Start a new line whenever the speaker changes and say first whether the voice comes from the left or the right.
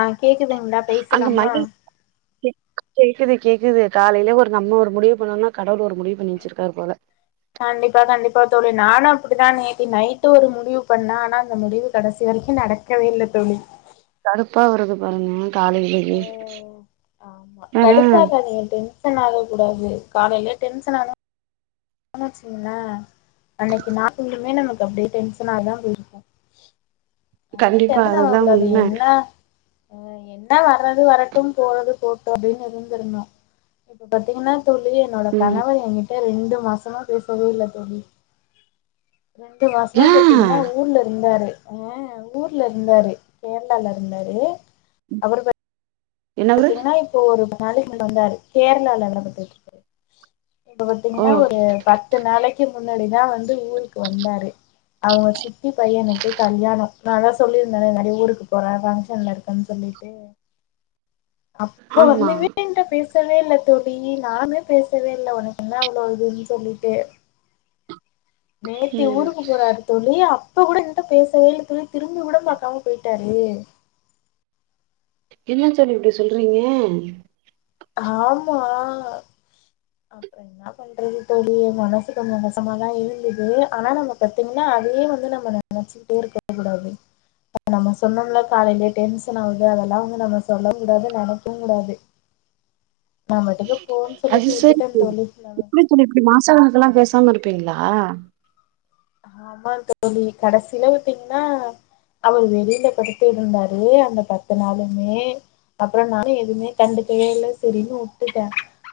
left: ஆ கேக்குதுங்களா
right: அங்க
left: பேசலாமா
right: மணி கேக் கேக்குது கேக்குது காலையிலயே ஒரு நம்ம ஒரு முடிவு பண்ணோம்னா கடவுள் ஒரு முடிவு பண்ணிச்வச்சுருக்காரு போல
left: கண்டிப்பா கண்டிப்பா தோழி நானும் அப்டிதா நேத்தி நைட்டு ஒரு முடிவு பண்ணே ஆனா அந்த முடிவு கடைசி வ ரைக்கு நடக்கவே இல்ல தோழி
right: கடுப்பா வருறது பாருங்க காலையிலயே
left: ஆமா
right: ஆனா
left: கடுப்பாகாநீங்க டென்ஷன் ஆக கூடாது காலையில டென்ஷன் ஆன வச்சங்களே அன்னைக்கு நாலுமே நமக்கு அப்படியே டென்ஷன தா போய் அதுன்னால
right: கண்டிப்பா
left: டென்ஷன் அவ
right: அதுதா
left: கூடாது
right: உண்ம
left: என்ன அ என்ன வர்றது வரட்டும் போறது போட்டும் அப்படின்னு இருந்திரனும் இப்ப பாத்தீங்கன்னா தோழி என்னோட
right: ம்
left: கணவர் என்கிட்ட ரெண்டு மாசமா பேசவே இல்ல தோழி ரெண்டு மாச ஆ
right: ஏ
left: பா்த்தீங்கன்னா ஊர்ல இருந்தாரு அ ஊர்ல இருந்தாரு கேரளால ல இருந்தாரு அப்புறம்
right: என்னவரு
left: பாத்தீங்கன்னா இப்போ ஒரு நாளக்கு வந்தாரு கேரளால எல்லாம் பத்தட்டு இப்ப
right: ஓ
left: பாத்தீங்கன்னா ஒரு பத்து நாளைக்கு முன்னாடிதா வந்து ஊருக்கு வந்தாரு அவங்க சித்தி பையனுக்கு கல்யாண நா தா சொல்லியிருந்தேன்ல நிறைய ஊருக்கு போறே ஃபங்க்ஷன்ல இருக்கன்னு சொல்லிட்டு அப்ப
right: ஆமா
left: வந்து வீட்ட பேச பேசவே இல்ல தோழி நீ நானே பேசவே இல்ல உனக்கு என்ன அவ்வளவு இதுன்னு சொல்லிட்டு நேத்தி
right: ம்
left: ஊருக்கு போறாரு தோழி அப் அப்ப கூட என்ட்ட பேசவேல தோழி திரும்பி கூட பாக்காம போயிட்டாரு
right: என்ன தோழி இப்டி சொல்றீங்க
left: ஆமா அப்புற என்ன பண்றது தோழி மனசுக்கு கொஞ்சோ மோசமதா இருந்தது ஆனா நம்ம பாத்தீங்கன்னா அதயே வந்து நம்ம நெனைச்சுகிட்டே இருக்க கூடாது நம்ம சொன்னோம்ல காலையிலயே டென்ஷன் ஆவுது அதெல்லா வந்து நம்ம சொல்ல கூடாது நெனைக்கவு கூடாது
right: [inaudible]
left: நாம பாட்டுக்கு போன்னு
right: அது
left: சொல்லிட்டு
right: சேரி
left: விட்டுட்டேன்
right: தோழி
left: நம்ம
right: எப்டி தோழி இப்டி மாசக்கணக்கெல்லா பேசாம இருப்பீங்களா ஆஹ்
left: ஆமா தோழி கடைசியில பத்தீங்கன்னா அவரு வெளில படுத்து இருந்தாரு அந்த பத்து நாளுமே அப்புற நானு எதுவுமே கண்டுக்கவே இல்ல சேரின்னு வுட்டுட்ட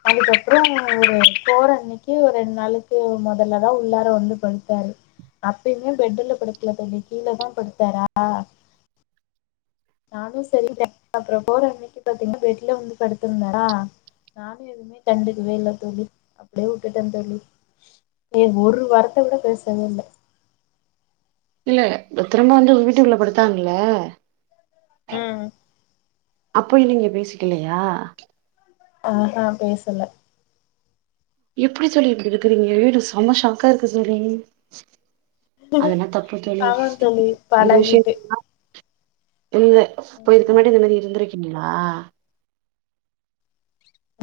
left: அதுக்கப்புற ஒரு போற அன்னைக்கு ஒரு ரெண்டு நாளைக்கு முதல்ல தா உள்ளார வந்து படுத்தாரு அப்பயுமே பெட்டுல படுக்கல தோழி கீழ தா படுத்தாரா நானு சேரி [unintelligible] அப்புற போற அன்னைக்கு பாத்தீங்கன்னா பெட்ல வந்து படுத்திருந்தாற நானு எதுவுமே கண்டுக்குவே இல்ல தோழி அப்டியே விட்டுட்ட தோழி ஏ ஒரு வார்த்த கூட பேசவே இல்ல
right: இல்ல திரும்ப வந்து வீட்டுக்குள்ள படுத்தாங்கல்ல
left: ம்
right: அப்பயு நீங்க பேசிக்கலையா
left: ஆஹஹ் பேசல
right: எப்டி தோழி இப்டி இருக்கறீங்க எனக்கு செம்ம ஷாக்கா இருக்கு தோழி அதெல்லா தப்பு தோழி
left: ஆமாந் தோழி
right: இந்த
left: பழகிட்டு
right: விஷயதுலால து இப்ப இதுக்கு முன்னாடி இந்த
left: ம்
right: மாரி இருந்திருக்கீங்கள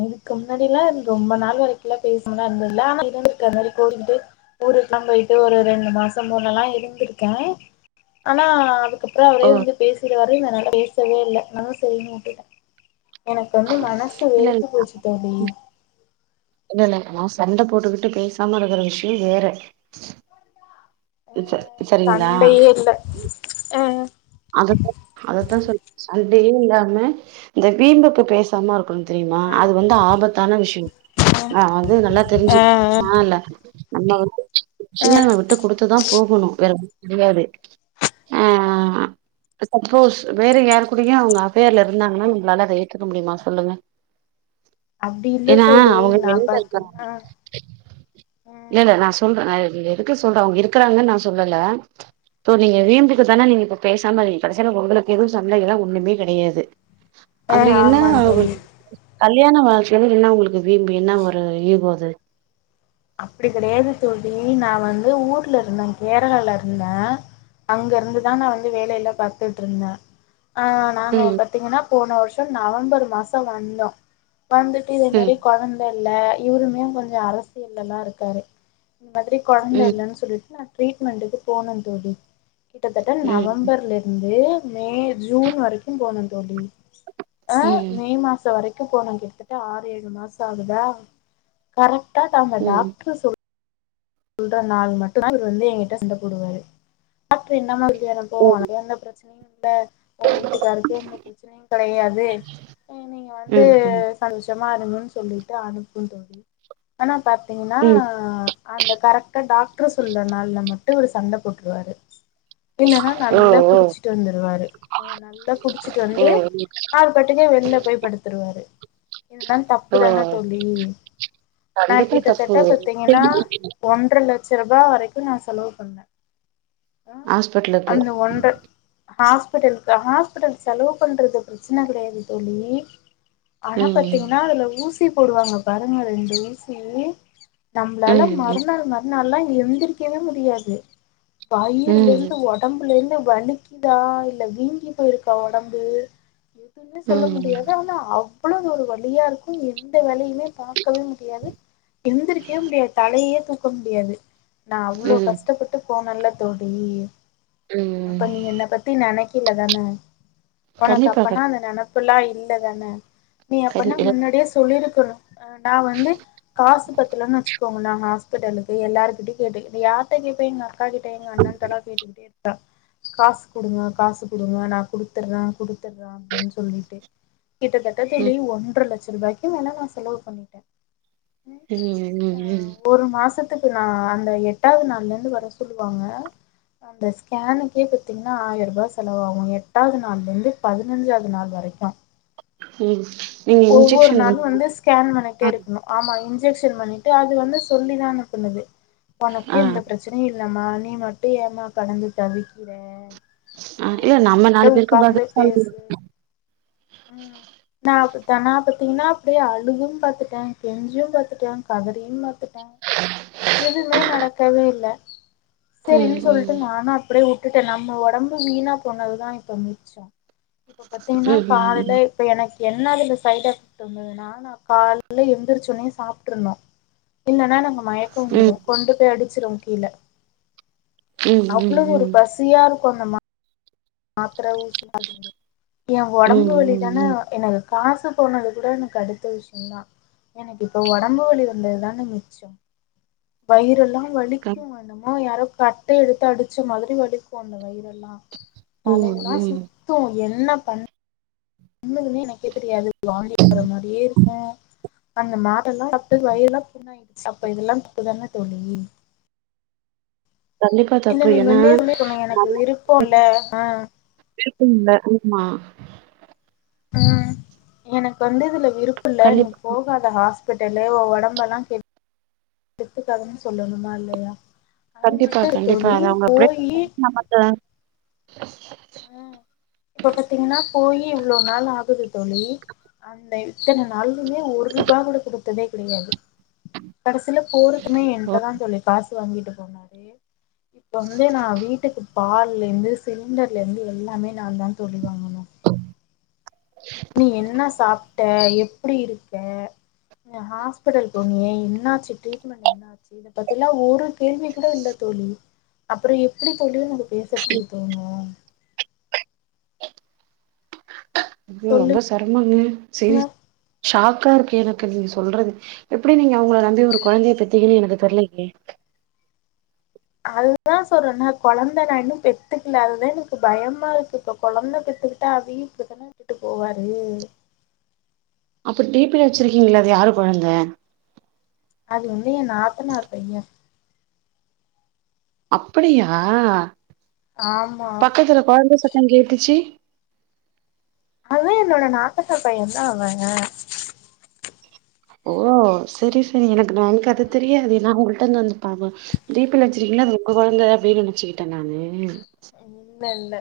left: இதுக்கு முன்னாடில்லா ரொம்ப நாள் வரைக்கும்லா பேசாம இருந்ததுல [unintelligible] ஊருக்கல்லா போயிட்டு ஒரு ரெண்டு மாச போலல இருந்திருக்கே ஆனா அது அதுக்கப்புற
right: ஓ
left: அவரே வந்து பேசிருவாருன்றதுனால பேசவே இல்ல நானு செரினு விட்டுட்ட எனக்கு வந்து மனசு
right: இல்ல இல்ல
left: வெறுத்து போச்சு தோழி
right: இல்ல இல்ல நா சண்டை போட்டுக்கிட்டு பேசாம இருக்கிற விஷய வேற
left: அ
right: ச சேரிங்களா
left: சண்டையே இல்ல அ
right: அததா அததா சொல்ல சண்டேயு இல்லாம இந்த வீம்புக்கு பேசாம இருக்கணு தெரியுமா
left: அ
right: அது வந்து ஆபத்தான விஷய நா வந்து நல்லா
left: அ
right: தெரிஞ்சு நால்ல நம்ம வந்து சில விஷங்களா விட்டு கொடுத்துதா போகணு வேற முடியாது ஆஹ் சப்போஸ் வேற யாரு கூடயு அவங்க அஃபேர் இருந்தாங்கன்னா உங்களால அத ஏத்துக்க முடியுமா சொல்லுங்க
left: அப்டி இல்ல
right: ஏன்னா
left: தோழி
right: அவங்க
left: நா
right: வெளில
left: பாத்தீங்கன்னா
right: இருக்கறாங்க இல்லட நா சொல்ற அது எதுக்கு சொல்ற இருக்கறாங்கன்னு நா சொல்லலா இப்போ நீங்க வீம்புக்கு தானே நீங்க இப்போ பேசாம நீ கடைசில உங்களுக்கு எதுவு சண்டைக்குத ஒண்ணுமே கிடையாது
left: அ
right: அதுல
left: அ
right: என்ன
left: ஆமாந் தோழி
right: [inaudible] கல்யாண வாழ்க்கைல என்ன உங்களுக்கு வீம்பு என்ன ஒரு ஈகோ அது
left: அப்டி கிடையாது தோழி நா வந்து ஊர்ல இருந்த கேரளல இருந்த அங்க இருந்துதா நா வந்து வேலைைய எல்லா பாத்துட்டு இருந்த ஆஹ் நாங்க
right: ம்
left: பாத்தீங்கன்னா போன வருஷ நவம்பர் மாச வந்தோ வந்துட்டு இதே
right: ம்
left: மாரி கொழந்தை இல்ல இவருமே கொஞ்ச அரசியல்லலா இருக்காரு இந்த மாதிரி கொழந்த
right: ம்
left: இல்ன்னு சொல்லிட்டு நா ட்ரீட்மெண்ட்டுக்கு போன தோழி கிட்டத்தட்ட
right: ம்
left: நவம்பர்ல இருந்து மே ஜூன் வரைக்கு போன தோழி ஆஹ்
right: ம்
left: மே மாச வரைக்கு போன கிட்டத்தட்ட ஆறு ஏழு மாச ஆகுதா கரெக் டா தாங்க
right: ம்
left: டாக்டர் சொல் சொல்ற நாள் மட்டு அவ வந்து எங்கிட்ட சண்ட போடுவாரு டாக்டரு என்னா எனப்போ
right: ம்
left: அனைய எந்த பிரச்சனையு இல்ல உன் வீட்டுக்காருக்கே எந்த பிரச்சனையு கெடையாது நீங்க வந்து
right: ம் ம்
left: சந்தோஷம் மாறுங்கன் சொல்லிட்டு அனுப்பு தோழி ஆனா பாத்தீங்கன்னா
right: ம்
left: அந்த டாக்டர் சொல்லற நாள்ல மட்டு ஒரு சண்டை போட்டுருவாரு இல்லன்னா
right: ஓ
left: நல்லா
right: ஓ
left: குடிச்சிட்டு வந்துருவாரு நல்லா குடிச்சிட்டு
right: ஓ
left: வந்து ஆறு பட்டுக்க வெளில போய் படுத்தருவாரு இதுதா
right: ஓ
left: தப்புதான தோழி நா
right: கண்டிப்பா தப்பு
left: கிட்டத்தட்ட பாத்தீங்கன்னா ஒன் றர லட்ச ரூபா வரைக்கு நா செலவு பண்ணே அ
right: ஹாஸ்பிட்டலுக்கு
left: அந்த ஒன்று ஹாஸ்பிடலு ஹாஸ்பிடல் செலவு பண்றது பிரச்சனை கெடையாது தோழி ஆனா
right: ம்
left: பாத்தீங்கன்னா அதுல ஊசி போடுவாங்க பாருங்க ரெண்டு ஊசி நம்மளாலா
right: ம்
left: மற
right: ம்
left: அதனாலா எழுந்திரக்கவே முடியாது வாயில்லருந்து
right: ம்
left: ஒடம்புலருந்து வலிக்குதா இல்ல வீங்கி போயிருக்கா ஒடம்பு சொல்ல
right: ம்
left: முடியாது ஆனா அவ்வளவு ஒரு வழியா இருக்கு எந்த வேலையுமே பாக்கவே முடியாது எந்திருக்கவே முடியாது தலையே தூக்க முடியாது நா அவ்ளோ
right: ம்
left: கஷ்டப்பட்டு போனேன்ல தோழி
right: ம்
left: அப்ப நீ என்னை பத்தி நெனைக் கல தான உனக்கு
right: கண்டிப்பா
left: அப்பனா
right: கண்டிப்பா
left: அந்த நெனப்புல்லா இல்லதான நீ எப்பனா
right: கண்டி- இல்ல.
left: முன்னாடியே சொல்லிருக்கணு ஆ நா வந்து காசு பத்துலன்னு வச்சுக்கோங்க ந ஸ்பிட்டலுக்கு எல்லாருகிட்டய கேட்டு இத யார்கிட்ட கேப்பே எங்க அக்கா கிட்ட எங்க அண்ணகிட்டலா கேட்டுக்கிட்டே இருப்பே காசு குடுங்க காசு குடுங்க நா குடுத்துடுறே குடுத்துடுறே அப்டின்னு சொல்லிட்டு கிட்டத்தட்ட
right: ம்
left: தெழி ஒன்ர லட்ச ரூபாய்க்கு வே னா நா செலவு பண்ணிட்டே
right: ம் ம் ம்
left: ஒரு மாசத்துக்கு நா அந்த எட்டாவது நாள்ல இருந்து வர சொல்லுவாங்க அந்த ஸ்கேனுக்கே பாத்தீங்கன்னா ஆயிரூபாய் செலவாகு எட்டாவது நாள்லுருந்து பதினஞ்சாவது நாள் வர கக்கு
right: ம் நீங்க
left: ஒவ்வொரு
right: இன்ஜெக்ஷன்
left: நாளு வந்து ஸ்கேன் பண்ணிட்டே
right: ஆ
left: இருக்கணு ஆமா இந் அது வந்து சொல்லிதா அனுப்புனது ஒனக்கு
right: ஆ
left: எந்த பிரச்சனையு இல்லாம நீ மட்டு ஏமா கடந்து தவிக்கிற
right: ஆ இல்ல நம்ம
left: அவர்ட்ட
right: நாலு பேருக்கு
left: உக்காந்து
right: பதில்
left: பேசு
right: சொல்லணும்ல
left: அப்பத்தானா பாத்தீங்கன்னா அப்டியே அழுதும் பாத்துட்டே கெஞ்சியும் பாரத்துட்டே கதறியும் பத்துட்டே எதுவுமே நடக்கவே இல்ல
right: ம்
left: சரின்னு
right: ம்
left: சொல்லிட்டு நானு அப்டியே விட்டுட்டே நம்ம ஒடம்பு வீணா போண்ணதுதா இப்ப மிச்ச இப்ப பாத்தீங்கன்னா
right: ம்
left: காலில இப்ப எனக்கு என்னாதுல சைட் எஃபெக்ட் வந்ததுன்னா நா கால்ல எழுந்திரச்ச ஒனே சாப்ட்ரனு இல்லன்னா நாங்க மயக்க வந்துரு
right: ம்
left: கொண்டு போய் அடிச்சிருவோ கீழ
right: ம் ம் ம்
left: அவ்வளது ஒரு பசியா இருக் கொந்த மா [inaudible] மாத்திர ஊசிய ஏ
right: ம்
left: ஒடம்பு
right: ம்
left: வழி
right: ம்
left: தான
right: ம்
left: ஏ காசு போனது கூட எனக்கு அடுத்த விஷயந்தா எனக்கு இப்ப ஒடம்பு வலி வந்ததுதாங்க மிச்சோ வயிறெல்லா வலி
right: கம்
left: வேண்டமோ யாரோ கட்டை எடுத்து அடிச்ச மாதிரி வலிக்கு அந்த வயிறெல்லா
right: ம்
left: தலையெல்லா
right: ம்
left: சுத்து என்ன பண்ண உன்னுக்குன்னே எனக்கே தெரியாது வாந்தி வர மாரியே இருக்கு அந்த மாட்டல்லா சாப்ட்டு வயல்லா புண்ண ஆயிடுச்சு அப்ப இதெல்லா புக்கு தானே தோழி
right: கண்டிப்பா
left: இல்ல
right: தப்பு
left: நீ
right: ஏன்னா
left: முன்னே சொல்லிருக்கணு எனக்கு விருப்போ இல்ல
right: [unintelligible] இல்ல ஆமா
left: உம் எனக்கு வந்து இதுல விருப்பு இல்ல நீ
right: கண்டிப்பா
left: போகாத ஹஸ் பெட்டலு உ ஒடம்பெல்லா கே டுத்துக்காதன்னு சொல்லணுமா இல்லையா அது
right: கண்டிப்பா
left: மட்டு இல்ல
right: கண்டிப்பா
left: தோழி
right: அத அவங்க எப்படிய
left: போயி
right: நமக்கு
left: இப்ப பாத்தீங்கன்னா போயி இவ்ளோ நாள் ஆகுது தோழி அந்த இத்தன நாாலுமே ஒரு ரூபாய கூட கொடுத்ததே கிடையாது கடைசில போருக்குமே
right: ஓ
left: என்ட்ட தா தோழி காசு வாங்கிட்டு போனாரு இப்ப வந்து நா வீட்டுக்கு பால்லந்து சிலிண்டர்ல இருந்து எல்லாமே நா தா தோழி வாாங்கனும் நீ என்ன சாப்ட்ட எப்படி இருக்க ஹாஸ்பிடலு போனியே என்னாச்சு ட்ரீட்மெண்ட் என்னாச்சு இத பத்திலா ஒரு கேள்வி கூட இல்ல தோ தோழி அப்ரோ எப்படி தோழி நம பேசறதுக்கு தோணும்
right: ஐயோ
left: சொல்லு
right: ரொம்ப சரமங்க செரி ஷாக்கா இருக்கு கு எனக்கு நீங்க சொல்றது எப்படி நீங்க அவங்கள நம்பி ஒரு குழந்தைய பெத்தீங்கன்னு எனக்கு தெரலயே
left: அதுதா சொல்ற நா குழந்த நா இன்னு பெத்துக்கல அதுதா எனக்கு பயமா இருக்கு இப்ப குழந்த பெ த்துக்கிட்டா அதயு இப்படித்தானே விட்டுட்டு போவாரு
right: அப்ப டடிபில வச்சிருக்கீங்கள அது யாரு குழந்த
left: அது வந்து எ நாத்தனார் பைய
right: அப்படியா
left: ஆமா
right: பக்கத்துல குழந்த சத்தோ கேட்டுச்சு
left: அவ என்னோட நாத்தனா பைய தா அவ
right: ஓ சரி சரி எனக்கு நா எனக்கது
left: ம்,
right: தெரியாதே உங்களுக்கு டன் வந்து பாப்ப டிப்பல வச்சிருக்கிங்கல்ல அது உங்க குழந்தை அப்படின்னு நினைச்சுக்கிட்ட நானு
left: இல்ல இல்ல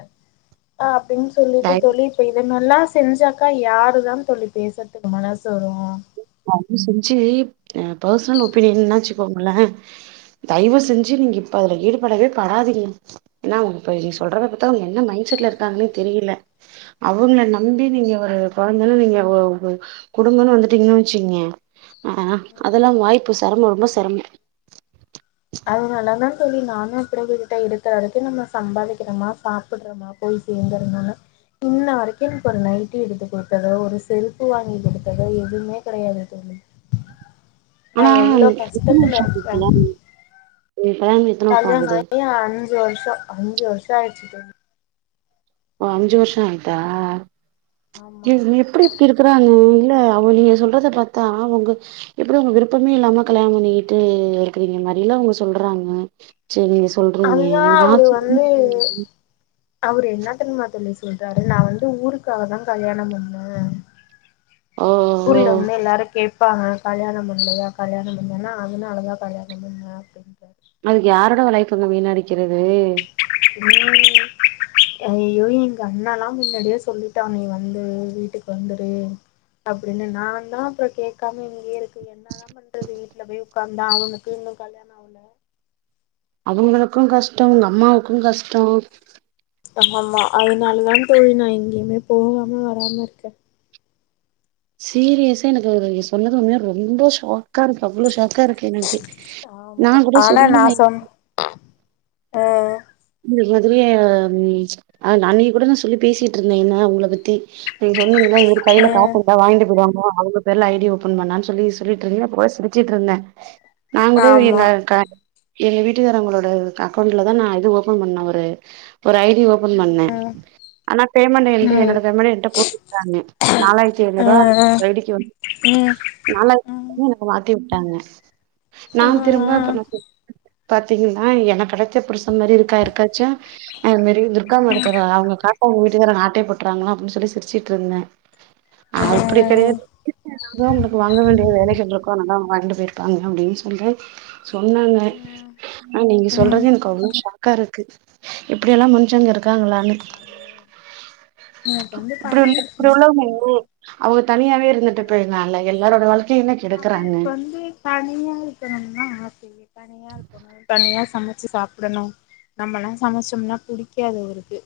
left: அப்படின்னு சொல்லிட்டு
right: தயவு
left: தோழி இப்ப நல்லா செஞ்சாக்கா யாருதா தோழி பேசுராதுக்கு மனசு வரு
right: செஞ்சு பர்சனல் ஒபீனியனாச்சு கோங்கலே தயவு
left: ம்
right: செஞ்சு நீங்க இப்ப அதுல ஈடுபடவே படாதீங்க ஏன்ன உங்க இ நீங்க
left: ம்
right: சொல்றதப்ப பத்தா அவுங்க என்ன மண்ட் செட்ல இருக்காங்கன்னு தெரியல அவங்கள நம்பி நீங்க ஒரு குழந்தாலும் நீங்க குடும்பன்னனு வந்துட்டீங்கன்னு சிங்க ஆ
left: ம்
right: அதெல்லாம் வாய்ப்பு சரமோ ரொம்ப சரமோ
left: அததுனாலா நா தோழி நானு அப்படி விட்டுட்ட இருக்கற அரைக்கு நம்ம சம்பாதிக்கிறோம்மா சாப்பிடுறோமா போய் சேர்ந்துறனுனு இன்ன வரைக்கு எனக்கு ஒரு நைட்டி எடுத்து கொடுத்ததோ ஒரு செருப்பு வாங்கி கொடுத்ததோ எதுமே கடையாது தோழி
right: அனா
left: நான் எவ்ளோ
right: எத்தன
left: கஷ்டத்துல
right: வருஷம் [unintelligible]
left: கல்யான ஆயி அஞ்சு வருஷோ அஞ்சு வருஷோ ஆயிடுச்சு தோழி
right: ஓ அஞ்சு வருஷோ ஆயிட்டா
left: ஆமா
right: இது எப்படி இப்டி இருக்குறாங்க இல்ல அவங்க நீங்க சொல்றத பாத்தா அவங்க எப்படி உங்க விருப்பமே இல்லாம கல்யாணம் பண்ணிக்கிட்டு இருக்கறீங்க மாிலாம் அவங்க சொல்றாங்க செரி நீங்க சொல்றீங்க
left: அதுதான் அவரு வந்து
right: [unintelligible]
left: அவரு என்னத்தேரியுமா தோழி சொல்றாரு நா வந்து ஊருக்காக தா கல்யாணம் பண்ண
right: ஓ ஓ
left: ஊர்ல வந்து எல்லாரும் கே ப்பங்க கல்யாணம் பண்லயா கல்யாணம் பண்லயா அதுனலதா கல்யாணம் பண்ண அப்படின்டாரு
right: அதுக்கு யாரோட வ லைஃப் வந்தூ வீன் அடிக்கிறது
left: [inaudible] அஐயோ எங்க அண்ண எல்லா பின்னாடியே சொல்லிட்டா நீ வந்து வீட்டுக்கு வந்துரு அப்படின்னு நா தா அப்ரோ கேக்காம இங்கேயே இருக்க என்னதா பண்றது வீட்டுல போய் உட்காந்தா அவனுக்கு இன்னும் கல்யாணம் அவல
right: அவங்களுக்கும் கஷ்டம் உங்க அம்மாவுக்கும் கஷ்டோ
left: ஆமா அதனால தா தோழி நா எங்கேயுமே போகாம வராம இருக்க
right: சீரியஸா எனக்கு சொன்னது உண்மையே ரொம்ப ஷாக்கா இருக்கு அவ்வளோ ஷ கா இருக்கு எனக்கே நா
left: ஆமா
right: கூட
left: ஆனா
right: சொல்லி நா
left: நான் சொன் ஆ
right: இதுக்கு மதிரியே ஹ அன்னைகு கூட நா சொல்லி பேசிட்டு இருந்த என்ன உங்கள பத்தி நீங்க சொன்னீங்கல்ல இந்த மாரி கையில காச
left: ஆ
right: இருந்தா வாங்கிட்டு போய்டுவாங்க அவங்க பேருல ஐடி ஓபன் பண்ணான்னு சொல்லி சொல்லிட்டுருந்தீங்கன்ன போ சிரிச்சிட்டு இருந்த நா கூட
left: ஆமா
right: எங்க க எங்க வீட்டுகாரங்களோட க அக்கௌண்ட்ல தா நா இது ஓ ப்பன் பண்ண ஒரு ஒரு ஐ டி ஓப்பன் பண்ணே
left: ம்
right: ஆனா பேமெண்டு என்து என்னோட
left: ம்
right: பேமெண்ட என்ட்ட போட்டுட்டாங்க நாலாயிர்த் தி ஐநூறுவா
left: ஆ ம்
right: ரெடிக்கு
left: ம்
right: [inaudible] மாத்தி டாங்க நா திரும்ப
left: ஆ
right: இப்ப நா பாத்தீங்கன்னா என கெடைச்ச புருச மாரி இரு க்கா யாருக்காச்சு அ இது மாரி துர்கா மேடத்தோட அவுங்க காத்தவுங்ள் து வேற ந ஆட்டைய போட்றாங்களா அப்டின் சொல்லி சிரிச்சிட்ருந்தே
left: ஆ
right: அப்பிடி கெடையாத் [inaudible] உங்குளுக்கு வாங்க வேண்டியது ரிலேஷன்ருக்கோ நல்லா அவங்க வாழ்ண்டு போயிருப்பாங்க அப்டின் சொல்லி சொன்னாங்க
left: ம்
right: ஆ நீங்க
left: ம்
right: சொல்றது எனக்கு அவ்ளோ ஷாக்கா இருக்கு இ ப்படியெல்லா மனுசங்க இருக்காங்களானு
left: அது [unintelligible]
right: இப்பிடி உள்ள இப்பிடி
left: பழகிடுச்சுன்னு
right: உள்ளவங்க
left: வச்சுக்கோங்களேன்
right: [unintelligible] அவுங்க தனியாவே இருந்துட்டு போய்ட்ல்லா இல்ல எல்லாரோட வாழ்க்கையுமே
left: அவுருக்கு வந்து தனியா இருக்கணும்னா ஆசையே தனியா இருக்கணு தனியா சமைச்சு சாப்பிடணு நம்மல்லா சமைச்சம்னா புடிக்காது அவுருக்கு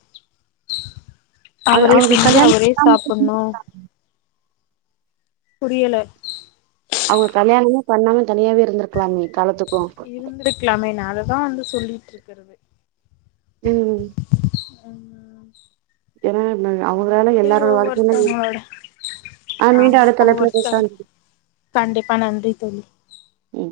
right: அது
left: அவுரே
right: அவங்க
left: செஞ்சு
right: கல்யாணம்
left: அவுரே
right: பண்ணாம
left: சாப்புண்ணு புரியல
right: அவுங்க கல்யாணமே பண்ணாம தனியாவே இருந்திருக்கலாமே காலத்து
left: இருந்திருக்கலாமே நா அததா வந்து சொல்லிட்ருக்கறது
right: ம்
left: ம்
right: ஏன்னா ந
left: என்னா
right: அவங்களால
left: தோழி
right: எல்லாரோட வாழ்க்கையில
left: ஒவ்வொருத்தவுங்ளோட
right: ஆ மீண்டும்
left: ஆமா
right: அடுத்த தலைப்புல
left: ஒவ்வொருத்தரும்
right: பேசலாம்
left: கண்டிப்பா நன்றி தோழி
right: ம்